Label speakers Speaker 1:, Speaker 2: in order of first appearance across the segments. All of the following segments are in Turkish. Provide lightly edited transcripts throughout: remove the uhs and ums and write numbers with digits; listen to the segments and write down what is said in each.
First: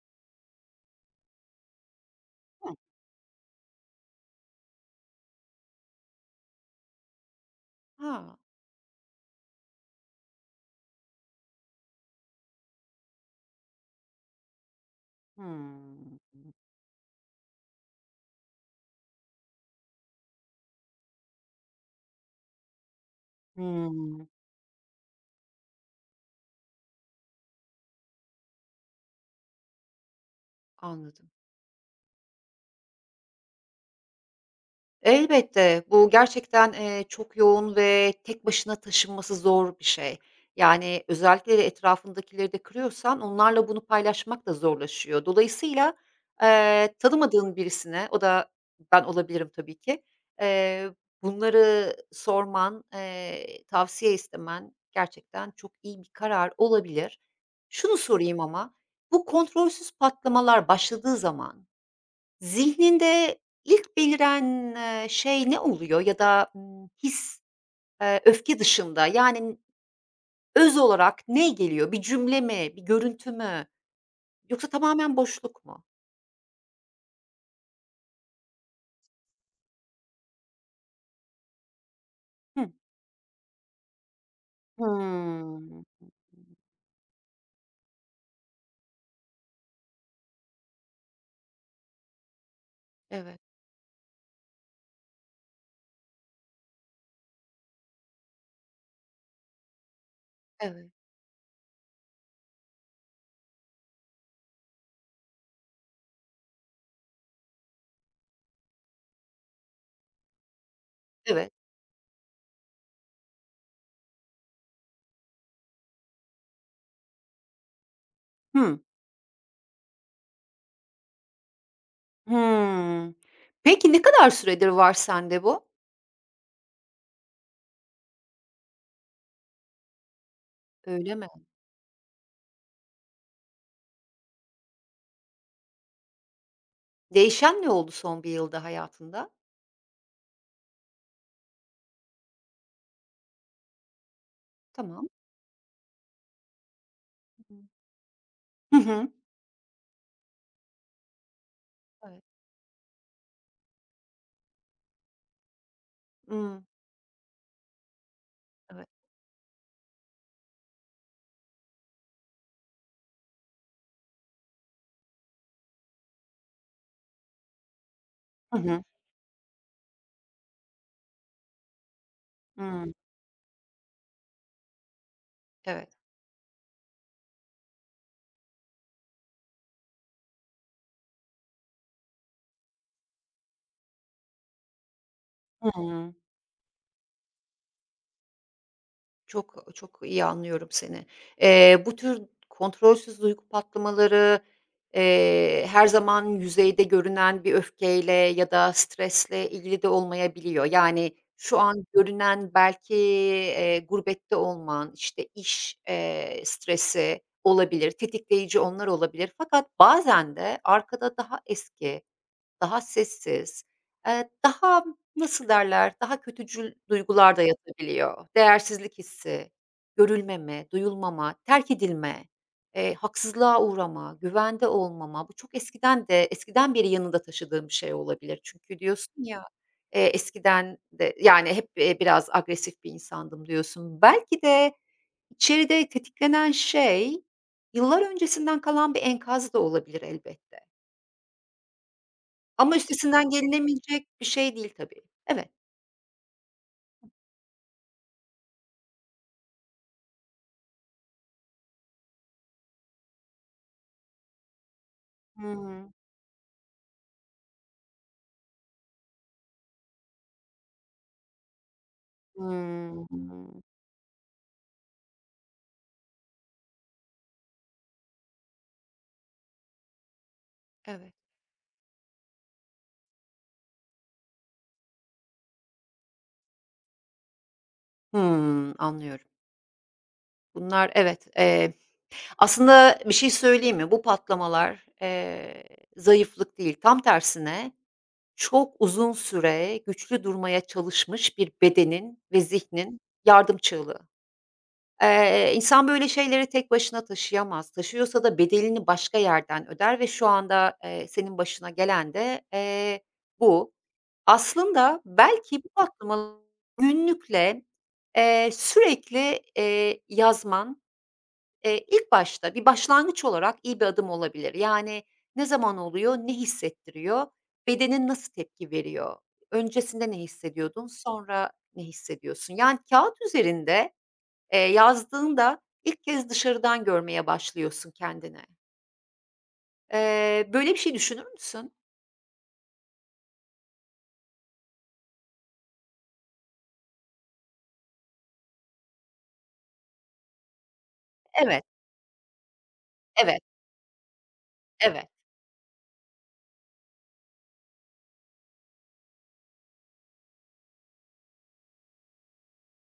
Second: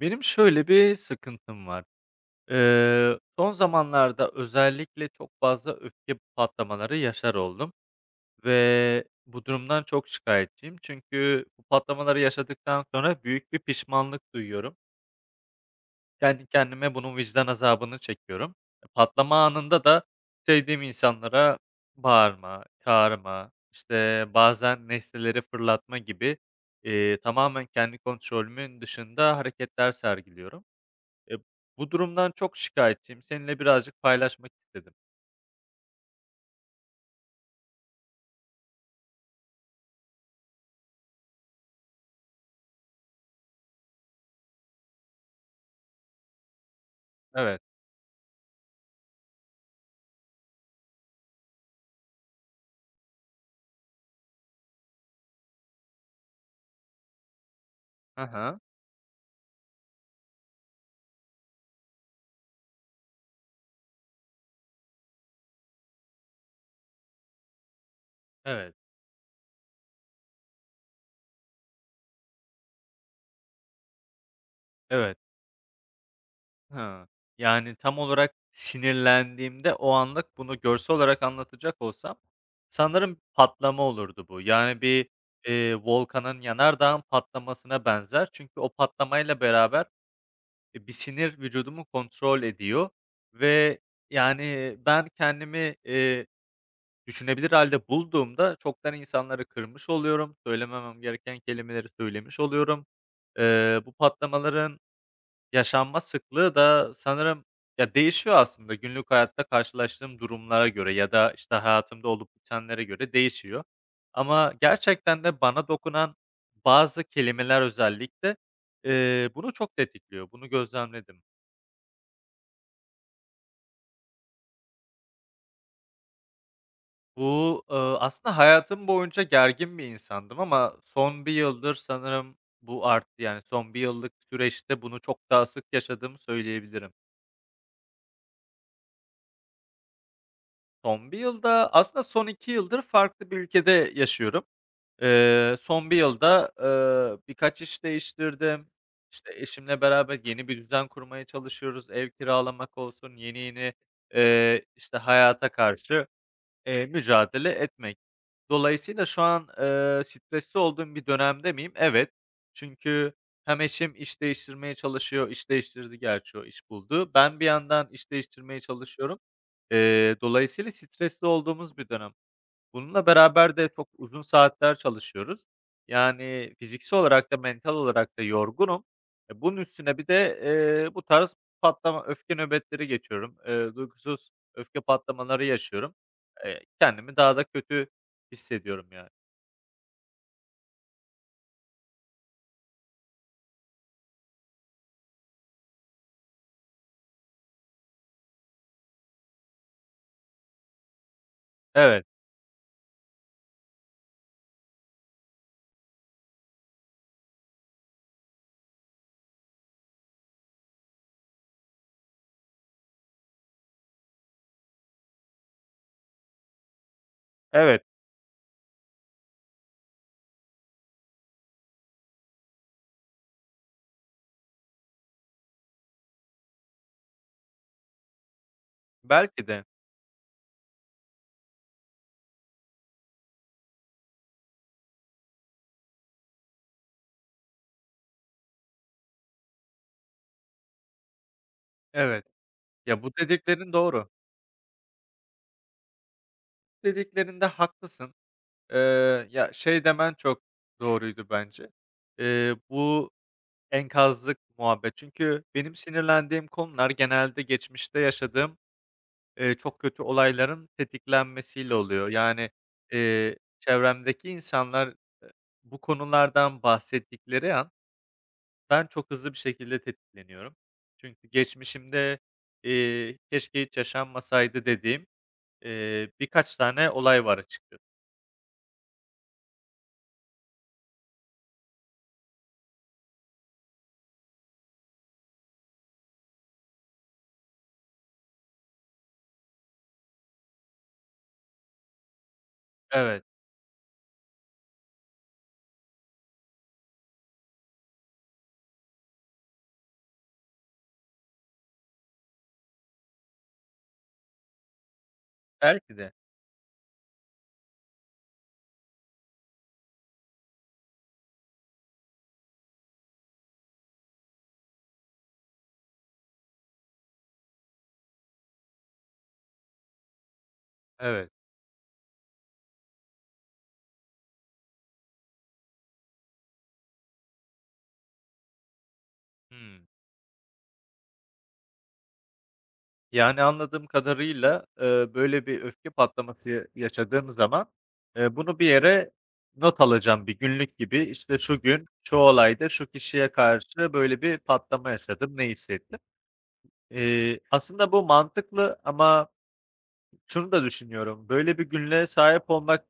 Speaker 1: Benim şöyle bir sıkıntım var.
Speaker 2: Hıh.
Speaker 1: Son zamanlarda özellikle çok fazla öfke patlamaları yaşar oldum
Speaker 2: Ha.
Speaker 1: ve bu durumdan çok şikayetçiyim. Çünkü bu patlamaları yaşadıktan sonra büyük bir pişmanlık duyuyorum.
Speaker 2: Hımm.
Speaker 1: Kendi kendime bunun vicdan azabını çekiyorum. Patlama anında da sevdiğim insanlara bağırma, çağırma, işte,
Speaker 2: Hımm.
Speaker 1: bazen nesneleri fırlatma gibi, tamamen kendi kontrolümün dışında hareketler sergiliyorum.
Speaker 2: Anladım.
Speaker 1: Eee, bu durumdan çok şikâyetçiyim. Seninle birazcık paylaşmak istedim.
Speaker 2: Elbette, bu gerçekten, çok yoğun ve tek başına taşınması zor bir şey. Yani, özellikle de etrafındakileri de kırıyorsan onlarla bunu paylaşmak da zorlaşıyor. Dolayısıyla, tanımadığın
Speaker 1: Evet.
Speaker 2: birisine, o da ben olabilirim tabii ki, eee, bunları sorman, tavsiye istemen gerçekten çok iyi bir karar olabilir. Şunu
Speaker 1: Hı
Speaker 2: sorayım
Speaker 1: hı.
Speaker 2: ama, bu kontrolsüz patlamalar başladığı zaman zihninde ilk beliren, şey ne oluyor ya da, his, öfke
Speaker 1: Evet,
Speaker 2: dışında? Yani öz olarak ne geliyor? Bir cümle mi, bir görüntü mü yoksa tamamen
Speaker 1: evet.
Speaker 2: boşluk mu?
Speaker 1: Hıı. Yani, tam olarak sinirlendiğimde o anlık bunu görsel olarak anlatacak olsam
Speaker 2: Hıh.
Speaker 1: sanırım patlama olurdu bu. Yani, bir,
Speaker 2: Hımm.
Speaker 1: volkanın, yanardağın patlamasına benzer. Çünkü o patlamayla beraber, bir sinir vücudumu kontrol ediyor
Speaker 2: Evet,
Speaker 1: ve, yani, ben kendimi, düşünebilir halde bulduğumda çoktan insanları kırmış oluyorum,
Speaker 2: evet.
Speaker 1: söylememem gereken kelimeleri söylemiş oluyorum. Bu patlamaların yaşanma sıklığı da sanırım ya, değişiyor aslında günlük hayatta karşılaştığım durumlara göre ya da,
Speaker 2: Evet.
Speaker 1: işte, hayatımda olup bitenlere göre değişiyor. Ama gerçekten de bana dokunan bazı kelimeler özellikle,
Speaker 2: Hımm.
Speaker 1: bunu çok tetikliyor. Bunu gözlemledim.
Speaker 2: Hımm. Peki ne kadar süredir var sende bu?
Speaker 1: Bu, aslında hayatım boyunca gergin bir insandım ama
Speaker 2: Öyle
Speaker 1: son
Speaker 2: mi?
Speaker 1: bir yıldır sanırım bu arttı. Yani son bir yıllık süreçte bunu çok daha sık yaşadığımı söyleyebilirim.
Speaker 2: Değişen ne oldu son bir yılda hayatında?
Speaker 1: Son bir yılda aslında son 2 yıldır farklı bir ülkede yaşıyorum.
Speaker 2: Tamam.
Speaker 1: Son bir yılda,
Speaker 2: Hı hı.
Speaker 1: birkaç iş değiştirdim.
Speaker 2: Hı hı.
Speaker 1: İşte, eşimle beraber yeni bir düzen kurmaya çalışıyoruz. Ev
Speaker 2: Evet.
Speaker 1: kiralamak olsun, yeni yeni, işte, hayata karşı
Speaker 2: Imm.
Speaker 1: Eee, mücadele etmek.
Speaker 2: Evet.
Speaker 1: Dolayısıyla şu an, stresli olduğum bir dönemde miyim? Evet. Çünkü hem eşim iş değiştirmeye çalışıyor, iş değiştirdi gerçi o iş buldu. Ben bir yandan iş
Speaker 2: Hı
Speaker 1: değiştirmeye
Speaker 2: hı.
Speaker 1: çalışıyorum. Dolayısıyla stresli olduğumuz bir dönem.
Speaker 2: Hımm.
Speaker 1: Bununla beraber de çok uzun saatler çalışıyoruz.
Speaker 2: Evet.
Speaker 1: Yani, fiziksel olarak da mental olarak da yorgunum. Bunun üstüne bir de, bu tarz patlama, öfke nöbetleri geçiyorum. Duygusuz öfke patlamaları yaşıyorum.
Speaker 2: Hıı.
Speaker 1: Kendimi daha da kötü hissediyorum yani.
Speaker 2: Çok, çok iyi anlıyorum seni. Bu tür kontrolsüz duygu patlamaları, her zaman yüzeyde görünen bir öfkeyle ya da stresle ilgili de olmayabiliyor. Yani, şu an
Speaker 1: Evet,
Speaker 2: görünen belki, gurbette olman, işte, iş, stresi olabilir, tetikleyici onlar olabilir. Fakat bazen de arkada daha eski, daha sessiz, daha nasıl derler, daha kötücül duygular da
Speaker 1: evet.
Speaker 2: yatabiliyor. Değersizlik hissi, görülmeme, duyulmama, terk edilme, haksızlığa uğrama, güvende olmama. Bu çok eskiden beri yanında taşıdığım bir şey olabilir. Çünkü diyorsun ya,
Speaker 1: Belki de.
Speaker 2: eskiden de yani hep, biraz agresif bir insandım diyorsun. Belki de içeride tetiklenen şey yıllar öncesinden kalan bir enkaz da olabilir elbette.
Speaker 1: Evet.
Speaker 2: Ama
Speaker 1: Ya, bu
Speaker 2: üstesinden
Speaker 1: dediklerin
Speaker 2: gelinemeyecek
Speaker 1: doğru.
Speaker 2: bir şey değil tabii. Evet.
Speaker 1: Dediklerinde haklısın. Ya, şey demen çok doğruydu bence. Bu enkazlık muhabbet. Çünkü benim
Speaker 2: Hımm.
Speaker 1: sinirlendiğim konular genelde geçmişte yaşadığım, çok kötü olayların tetiklenmesiyle oluyor. Yani,
Speaker 2: Hımm.
Speaker 1: çevremdeki insanlar, eee, bu konulardan bahsettikleri an ben çok hızlı bir şekilde tetikleniyorum.
Speaker 2: Evet.
Speaker 1: Çünkü geçmişimde, "Keşke hiç yaşanmasaydı." dediğim, birkaç tane olay var açıkçası.
Speaker 2: Hımm, anlıyorum. Bunlar evet. Aslında bir şey söyleyeyim mi? Bu patlamalar, zayıflık değil, tam tersine çok uzun süre güçlü durmaya çalışmış bir bedenin ve zihnin
Speaker 1: Evet,
Speaker 2: yardım çığlığı. İnsan böyle şeyleri tek başına taşıyamaz. Taşıyorsa da bedelini başka yerden öder ve şu anda, senin başına gelen de, bu. Aslında belki bu
Speaker 1: belki de.
Speaker 2: aklıma günlükle, sürekli, yazman, ilk başta bir başlangıç olarak iyi bir adım olabilir. Yani ne zaman oluyor, ne hissettiriyor, bedenin nasıl tepki veriyor, öncesinde ne hissediyordun,
Speaker 1: Evet.
Speaker 2: sonra ne hissediyorsun? Yani kağıt üzerinde, yazdığında ilk kez dışarıdan görmeye başlıyorsun kendini.
Speaker 1: Hıı.
Speaker 2: Böyle bir şey düşünür müsün?
Speaker 1: Yani, anladığım kadarıyla, böyle bir öfke patlaması ya yaşadığım zaman, bunu bir yere not alacağım bir günlük gibi. İşte, şu
Speaker 2: Evet,
Speaker 1: gün, şu olayda, şu kişiye
Speaker 2: evet,
Speaker 1: karşı böyle bir patlama
Speaker 2: evet.
Speaker 1: yaşadım, ne hissettim. Aslında bu mantıklı ama şunu da düşünüyorum, böyle bir günlüğe sahip olmak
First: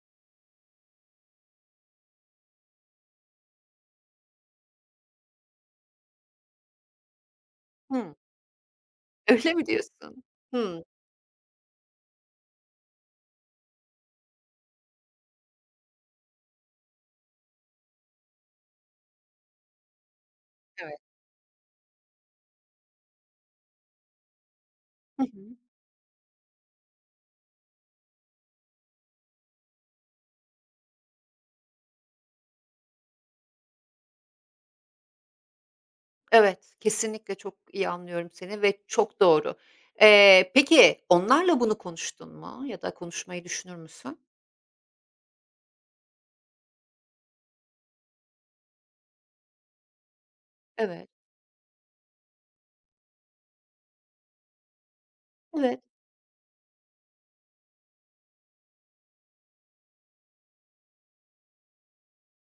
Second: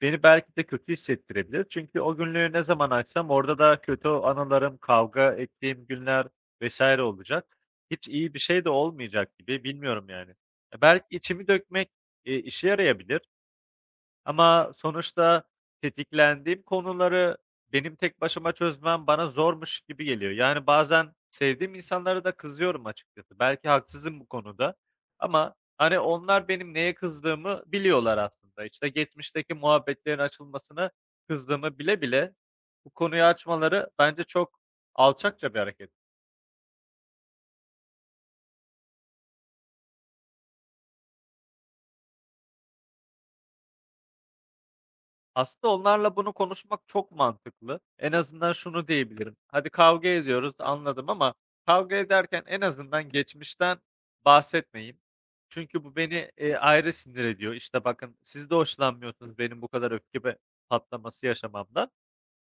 Speaker 1: beni belki de kötü hissettirebilir. Çünkü o günlüğü ne zaman açsam orada da kötü anılarım, kavga ettiğim günler vesaire olacak. Hiç
Speaker 2: Hımm.
Speaker 1: iyi bir şey de olmayacak
Speaker 2: Öyle
Speaker 1: gibi,
Speaker 2: mi
Speaker 1: bilmiyorum
Speaker 2: diyorsun?
Speaker 1: yani.
Speaker 2: Hımm.
Speaker 1: Belki içimi dökmek, işe yarayabilir. Ama sonuçta tetiklendiğim konuları benim tek başıma çözmem bana zormuş gibi geliyor. Yani
Speaker 2: Evet.
Speaker 1: bazen sevdiğim insanlara da kızıyorum açıkçası. Belki haksızım bu konuda
Speaker 2: Hı
Speaker 1: ama,
Speaker 2: hı.
Speaker 1: hani, onlar benim neye kızdığımı biliyorlar aslında. İşte, geçmişteki muhabbetlerin açılmasını kızdığımı bile bile bu konuyu açmaları bence çok alçakça bir hareket.
Speaker 2: Evet, kesinlikle çok iyi anlıyorum seni ve çok doğru. Peki onlarla bunu konuştun mu ya da konuşmayı düşünür müsün?
Speaker 1: Aslında onlarla bunu konuşmak çok mantıklı. En azından şunu diyebilirim. Hadi kavga ediyoruz,
Speaker 2: Evet,
Speaker 1: anladım ama kavga ederken en azından geçmişten bahsetmeyin.
Speaker 2: evet,
Speaker 1: Çünkü bu beni, ayrı sinir ediyor. İşte, bakın siz de hoşlanmıyorsunuz benim bu kadar öfke be patlaması yaşamamdan.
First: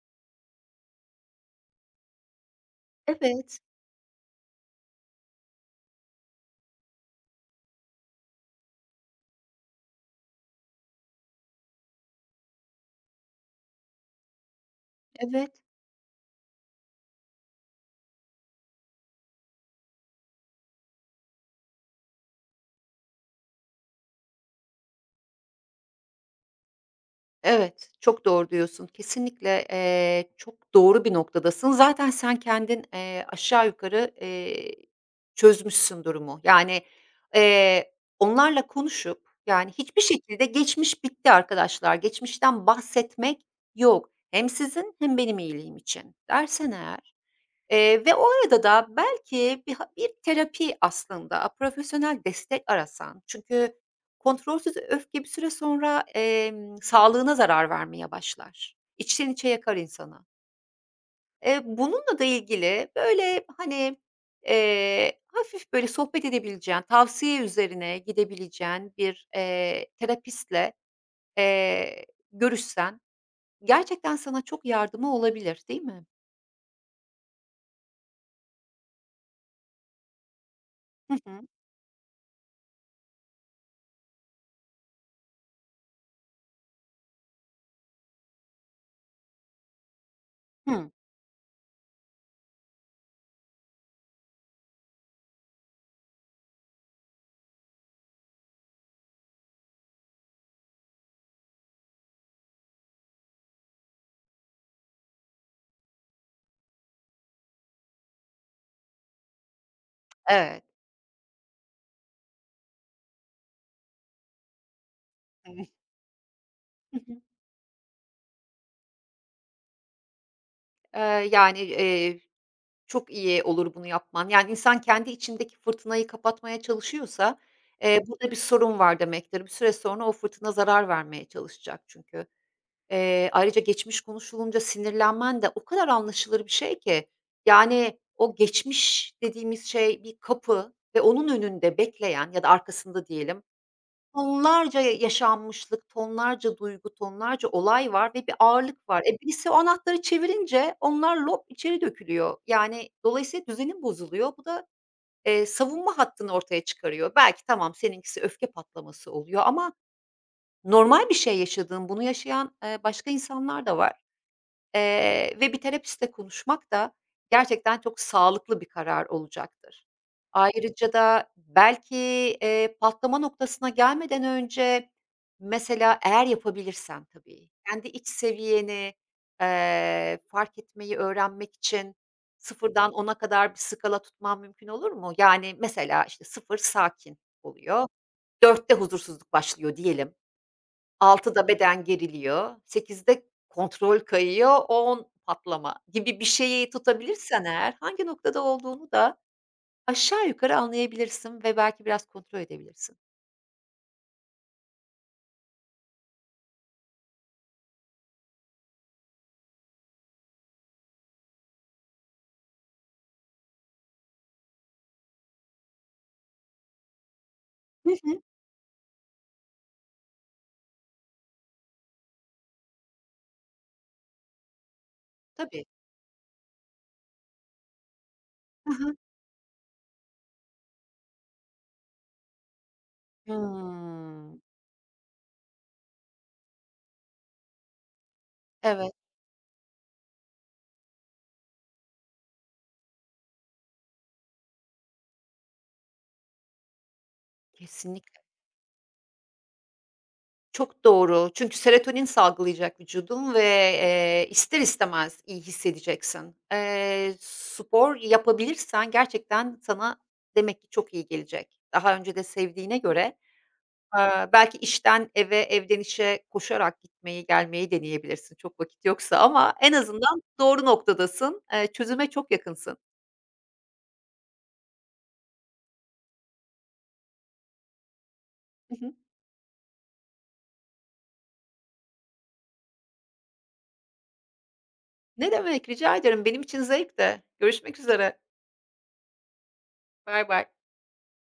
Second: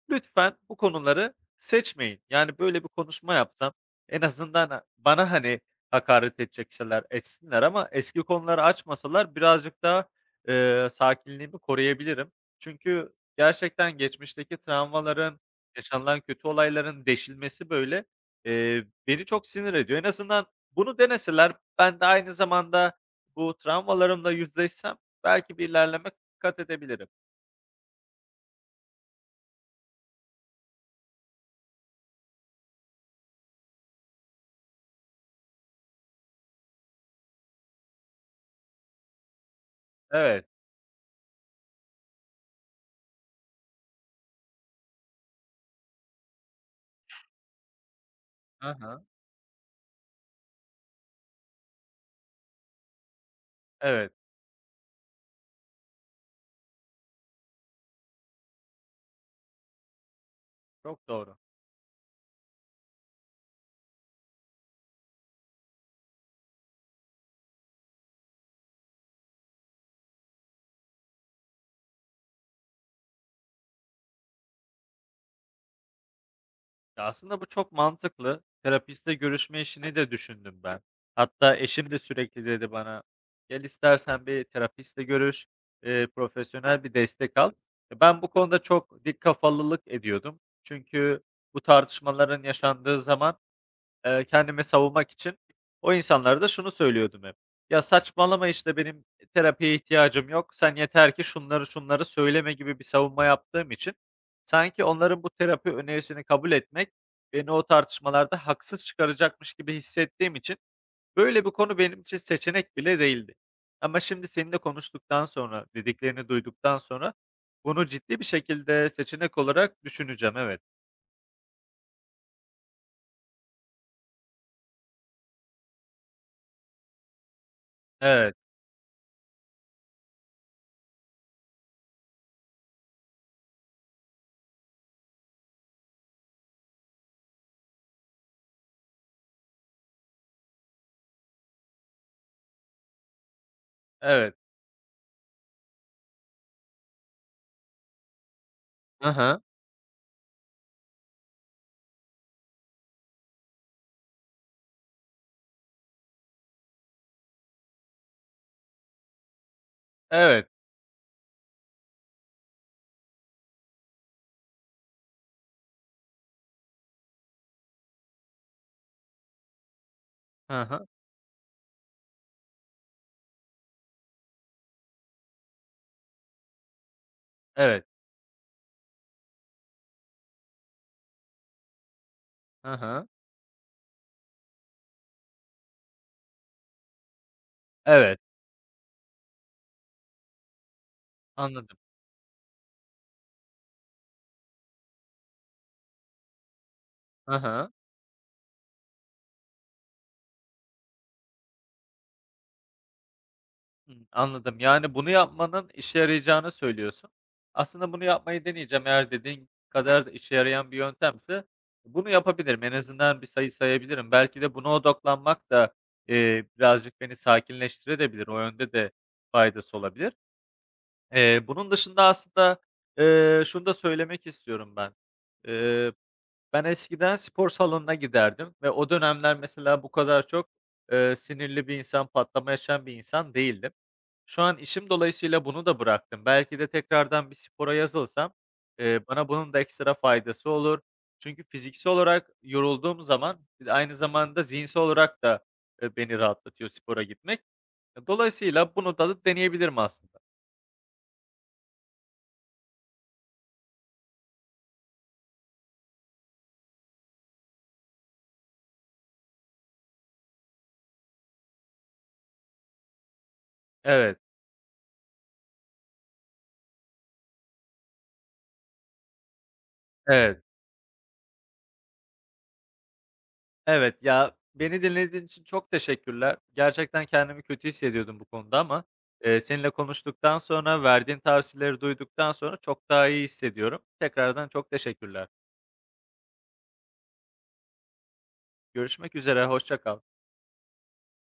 Speaker 1: Lütfen bu konuları seçmeyin. Yani, böyle bir konuşma
Speaker 2: evet,
Speaker 1: yapsam en azından, ha bana, hani, hakaret edecekseler etsinler ama eski konuları açmasalar birazcık daha, sakinliğimi koruyabilirim. Çünkü gerçekten geçmişteki travmaların,
Speaker 2: evet.
Speaker 1: yaşanılan kötü olayların deşilmesi, böyle, beni çok sinir ediyor. En azından bunu deneseler ben de aynı zamanda bu travmalarımla yüzleşsem belki bir ilerleme kat edebilirim.
Speaker 2: Evet, çok doğru diyorsun. Kesinlikle, çok doğru bir noktadasın. Zaten sen kendin, aşağı yukarı, çözmüşsün durumu. Yani, eee, onlarla konuşup, yani, hiçbir şekilde
Speaker 1: Evet.
Speaker 2: geçmiş bitti arkadaşlar, geçmişten bahsetmek yok. Hem sizin hem benim iyiliğim için dersen eğer. Ve o arada da
Speaker 1: Hı
Speaker 2: belki bir terapi aslında, profesyonel destek arasan çünkü
Speaker 1: Evet,
Speaker 2: kontrolsüz öfke bir süre sonra, sağlığına zarar vermeye başlar. İçten içe yakar insanı.
Speaker 1: çok doğru.
Speaker 2: Bununla da ilgili böyle, hani, hafif böyle sohbet edebileceğin, tavsiye üzerine gidebileceğin bir, terapistle, eee, görüşsen gerçekten sana çok yardımı olabilir, değil mi?
Speaker 1: Ya, aslında bu çok mantıklı. Terapiste görüşme işini de düşündüm ben.
Speaker 2: Hı hı.
Speaker 1: Hatta eşim de sürekli dedi bana, "Gel istersen bir terapistle görüş, profesyonel bir destek al." Ben bu konuda çok dik kafalılık ediyordum.
Speaker 2: Hıı.
Speaker 1: Çünkü bu tartışmaların yaşandığı zaman kendimi savunmak için o insanlara da şunu söylüyordum hep: "Ya, saçmalama, işte, benim terapiye ihtiyacım yok. Sen yeter ki şunları şunları söyleme." gibi bir savunma yaptığım için sanki onların bu terapi önerisini kabul etmek beni o tartışmalarda haksız çıkaracakmış gibi hissettiğim için
Speaker 2: Evet.
Speaker 1: böyle bir konu benim için seçenek bile değildi. Ama şimdi seninle konuştuktan sonra, dediklerini duyduktan sonra bunu ciddi bir şekilde seçenek olarak düşüneceğim. Evet.
Speaker 2: Eee, Yani, çok iyi olur bunu yapman. Yani, insan kendi içindeki fırtınayı kapatmaya çalışıyorsa, burada
Speaker 1: Evet.
Speaker 2: bir sorun var demektir. Bir süre sonra o fırtına zarar vermeye çalışacak çünkü. Ayrıca geçmiş konuşulunca sinirlenmen de o kadar anlaşılır bir şey ki. Yani, o geçmiş dediğimiz şey bir kapı ve onun önünde bekleyen ya da arkasında diyelim,
Speaker 1: Evet.
Speaker 2: tonlarca yaşanmışlık, tonlarca duygu, tonlarca olay var ve bir ağırlık var.
Speaker 1: Hı hı.
Speaker 2: Birisi o anahtarı çevirince onlar lop içeri dökülüyor. Yani dolayısıyla düzenin bozuluyor. Bu da, savunma hattını ortaya çıkarıyor. Belki tamam seninkisi öfke patlaması oluyor ama
Speaker 1: Evet.
Speaker 2: normal bir şey yaşadığın, bunu yaşayan, başka insanlar da var. Ve bir terapistle konuşmak da gerçekten çok sağlıklı bir karar olacaktır.
Speaker 1: Hı hı.
Speaker 2: Ayrıca da belki, patlama noktasına gelmeden önce mesela eğer yapabilirsen tabii,
Speaker 1: Evet.
Speaker 2: kendi iç seviyeni, fark etmeyi öğrenmek için
Speaker 1: Hı
Speaker 2: sıfırdan
Speaker 1: hı.
Speaker 2: ona kadar bir skala tutman mümkün olur mu? Yani mesela, işte, sıfır sakin oluyor,
Speaker 1: Evet,
Speaker 2: dörtte huzursuzluk başlıyor diyelim. 18.00'da
Speaker 1: anladım.
Speaker 2: beden geriliyor, sekizde kontrol kayıyor, on patlama gibi bir şeyi
Speaker 1: Hı
Speaker 2: tutabilirsen
Speaker 1: hı.
Speaker 2: eğer hangi noktada olduğunu da aşağı yukarı anlayabilirsin ve belki biraz kontrol edebilirsin.
Speaker 1: Hımm, anladım. Yani, bunu yapmanın işe yarayacağını söylüyorsun. Aslında bunu yapmayı deneyeceğim. Eğer dediğin kadar da işe yarayan bir yöntemse bunu yapabilirim. En azından bir sayı sayabilirim. Belki de buna odaklanmak da, birazcık beni
Speaker 2: Hı hı.
Speaker 1: sakinleştirebilir. O yönde de faydası olabilir. Bunun dışında aslında, şunu da söylemek istiyorum ben.
Speaker 2: Tabii.
Speaker 1: Ben eskiden spor salonuna giderdim ve
Speaker 2: Hı
Speaker 1: o
Speaker 2: hı.
Speaker 1: dönemler mesela bu kadar çok, sinirli bir insan, patlama yaşayan bir insan değildim.
Speaker 2: Hımm.
Speaker 1: Şu an işim dolayısıyla bunu da bıraktım. Belki de tekrardan bir spora yazılsam,
Speaker 2: Evet,
Speaker 1: bana bunun da ekstra faydası olur. Çünkü fiziksel olarak yorulduğum zaman bir de aynı zamanda zihinsel olarak da, beni rahatlatıyor spora gitmek.
Speaker 2: kesinlikle.
Speaker 1: Dolayısıyla bunu da deneyebilirim aslında.
Speaker 2: Çok doğru. Çünkü serotonin salgılayacak vücudun ve, ister istemez iyi hissedeceksin. Spor yapabilirsen gerçekten sana demek ki çok iyi gelecek. Daha önce de sevdiğine göre,
Speaker 1: Evet,
Speaker 2: Belki işten eve, evden işe koşarak gitmeyi, gelmeyi deneyebilirsin çok vakit yoksa ama en azından
Speaker 1: evet.
Speaker 2: doğru noktadasın. Çözüme çok yakınsın.
Speaker 1: Evet, ya, beni dinlediğin için çok teşekkürler. Gerçekten kendimi kötü hissediyordum bu konuda
Speaker 2: Hı
Speaker 1: ama,
Speaker 2: hı.
Speaker 1: seninle konuştuktan sonra, verdiğin tavsiyeleri duyduktan sonra çok daha iyi hissediyorum. Tekrardan çok teşekkürler.
Speaker 2: Ne demek, rica ederim. Benim için zevkti. Görüşmek üzere.
Speaker 1: Görüşmek üzere, hoşça kal.
Speaker 2: Bay bay.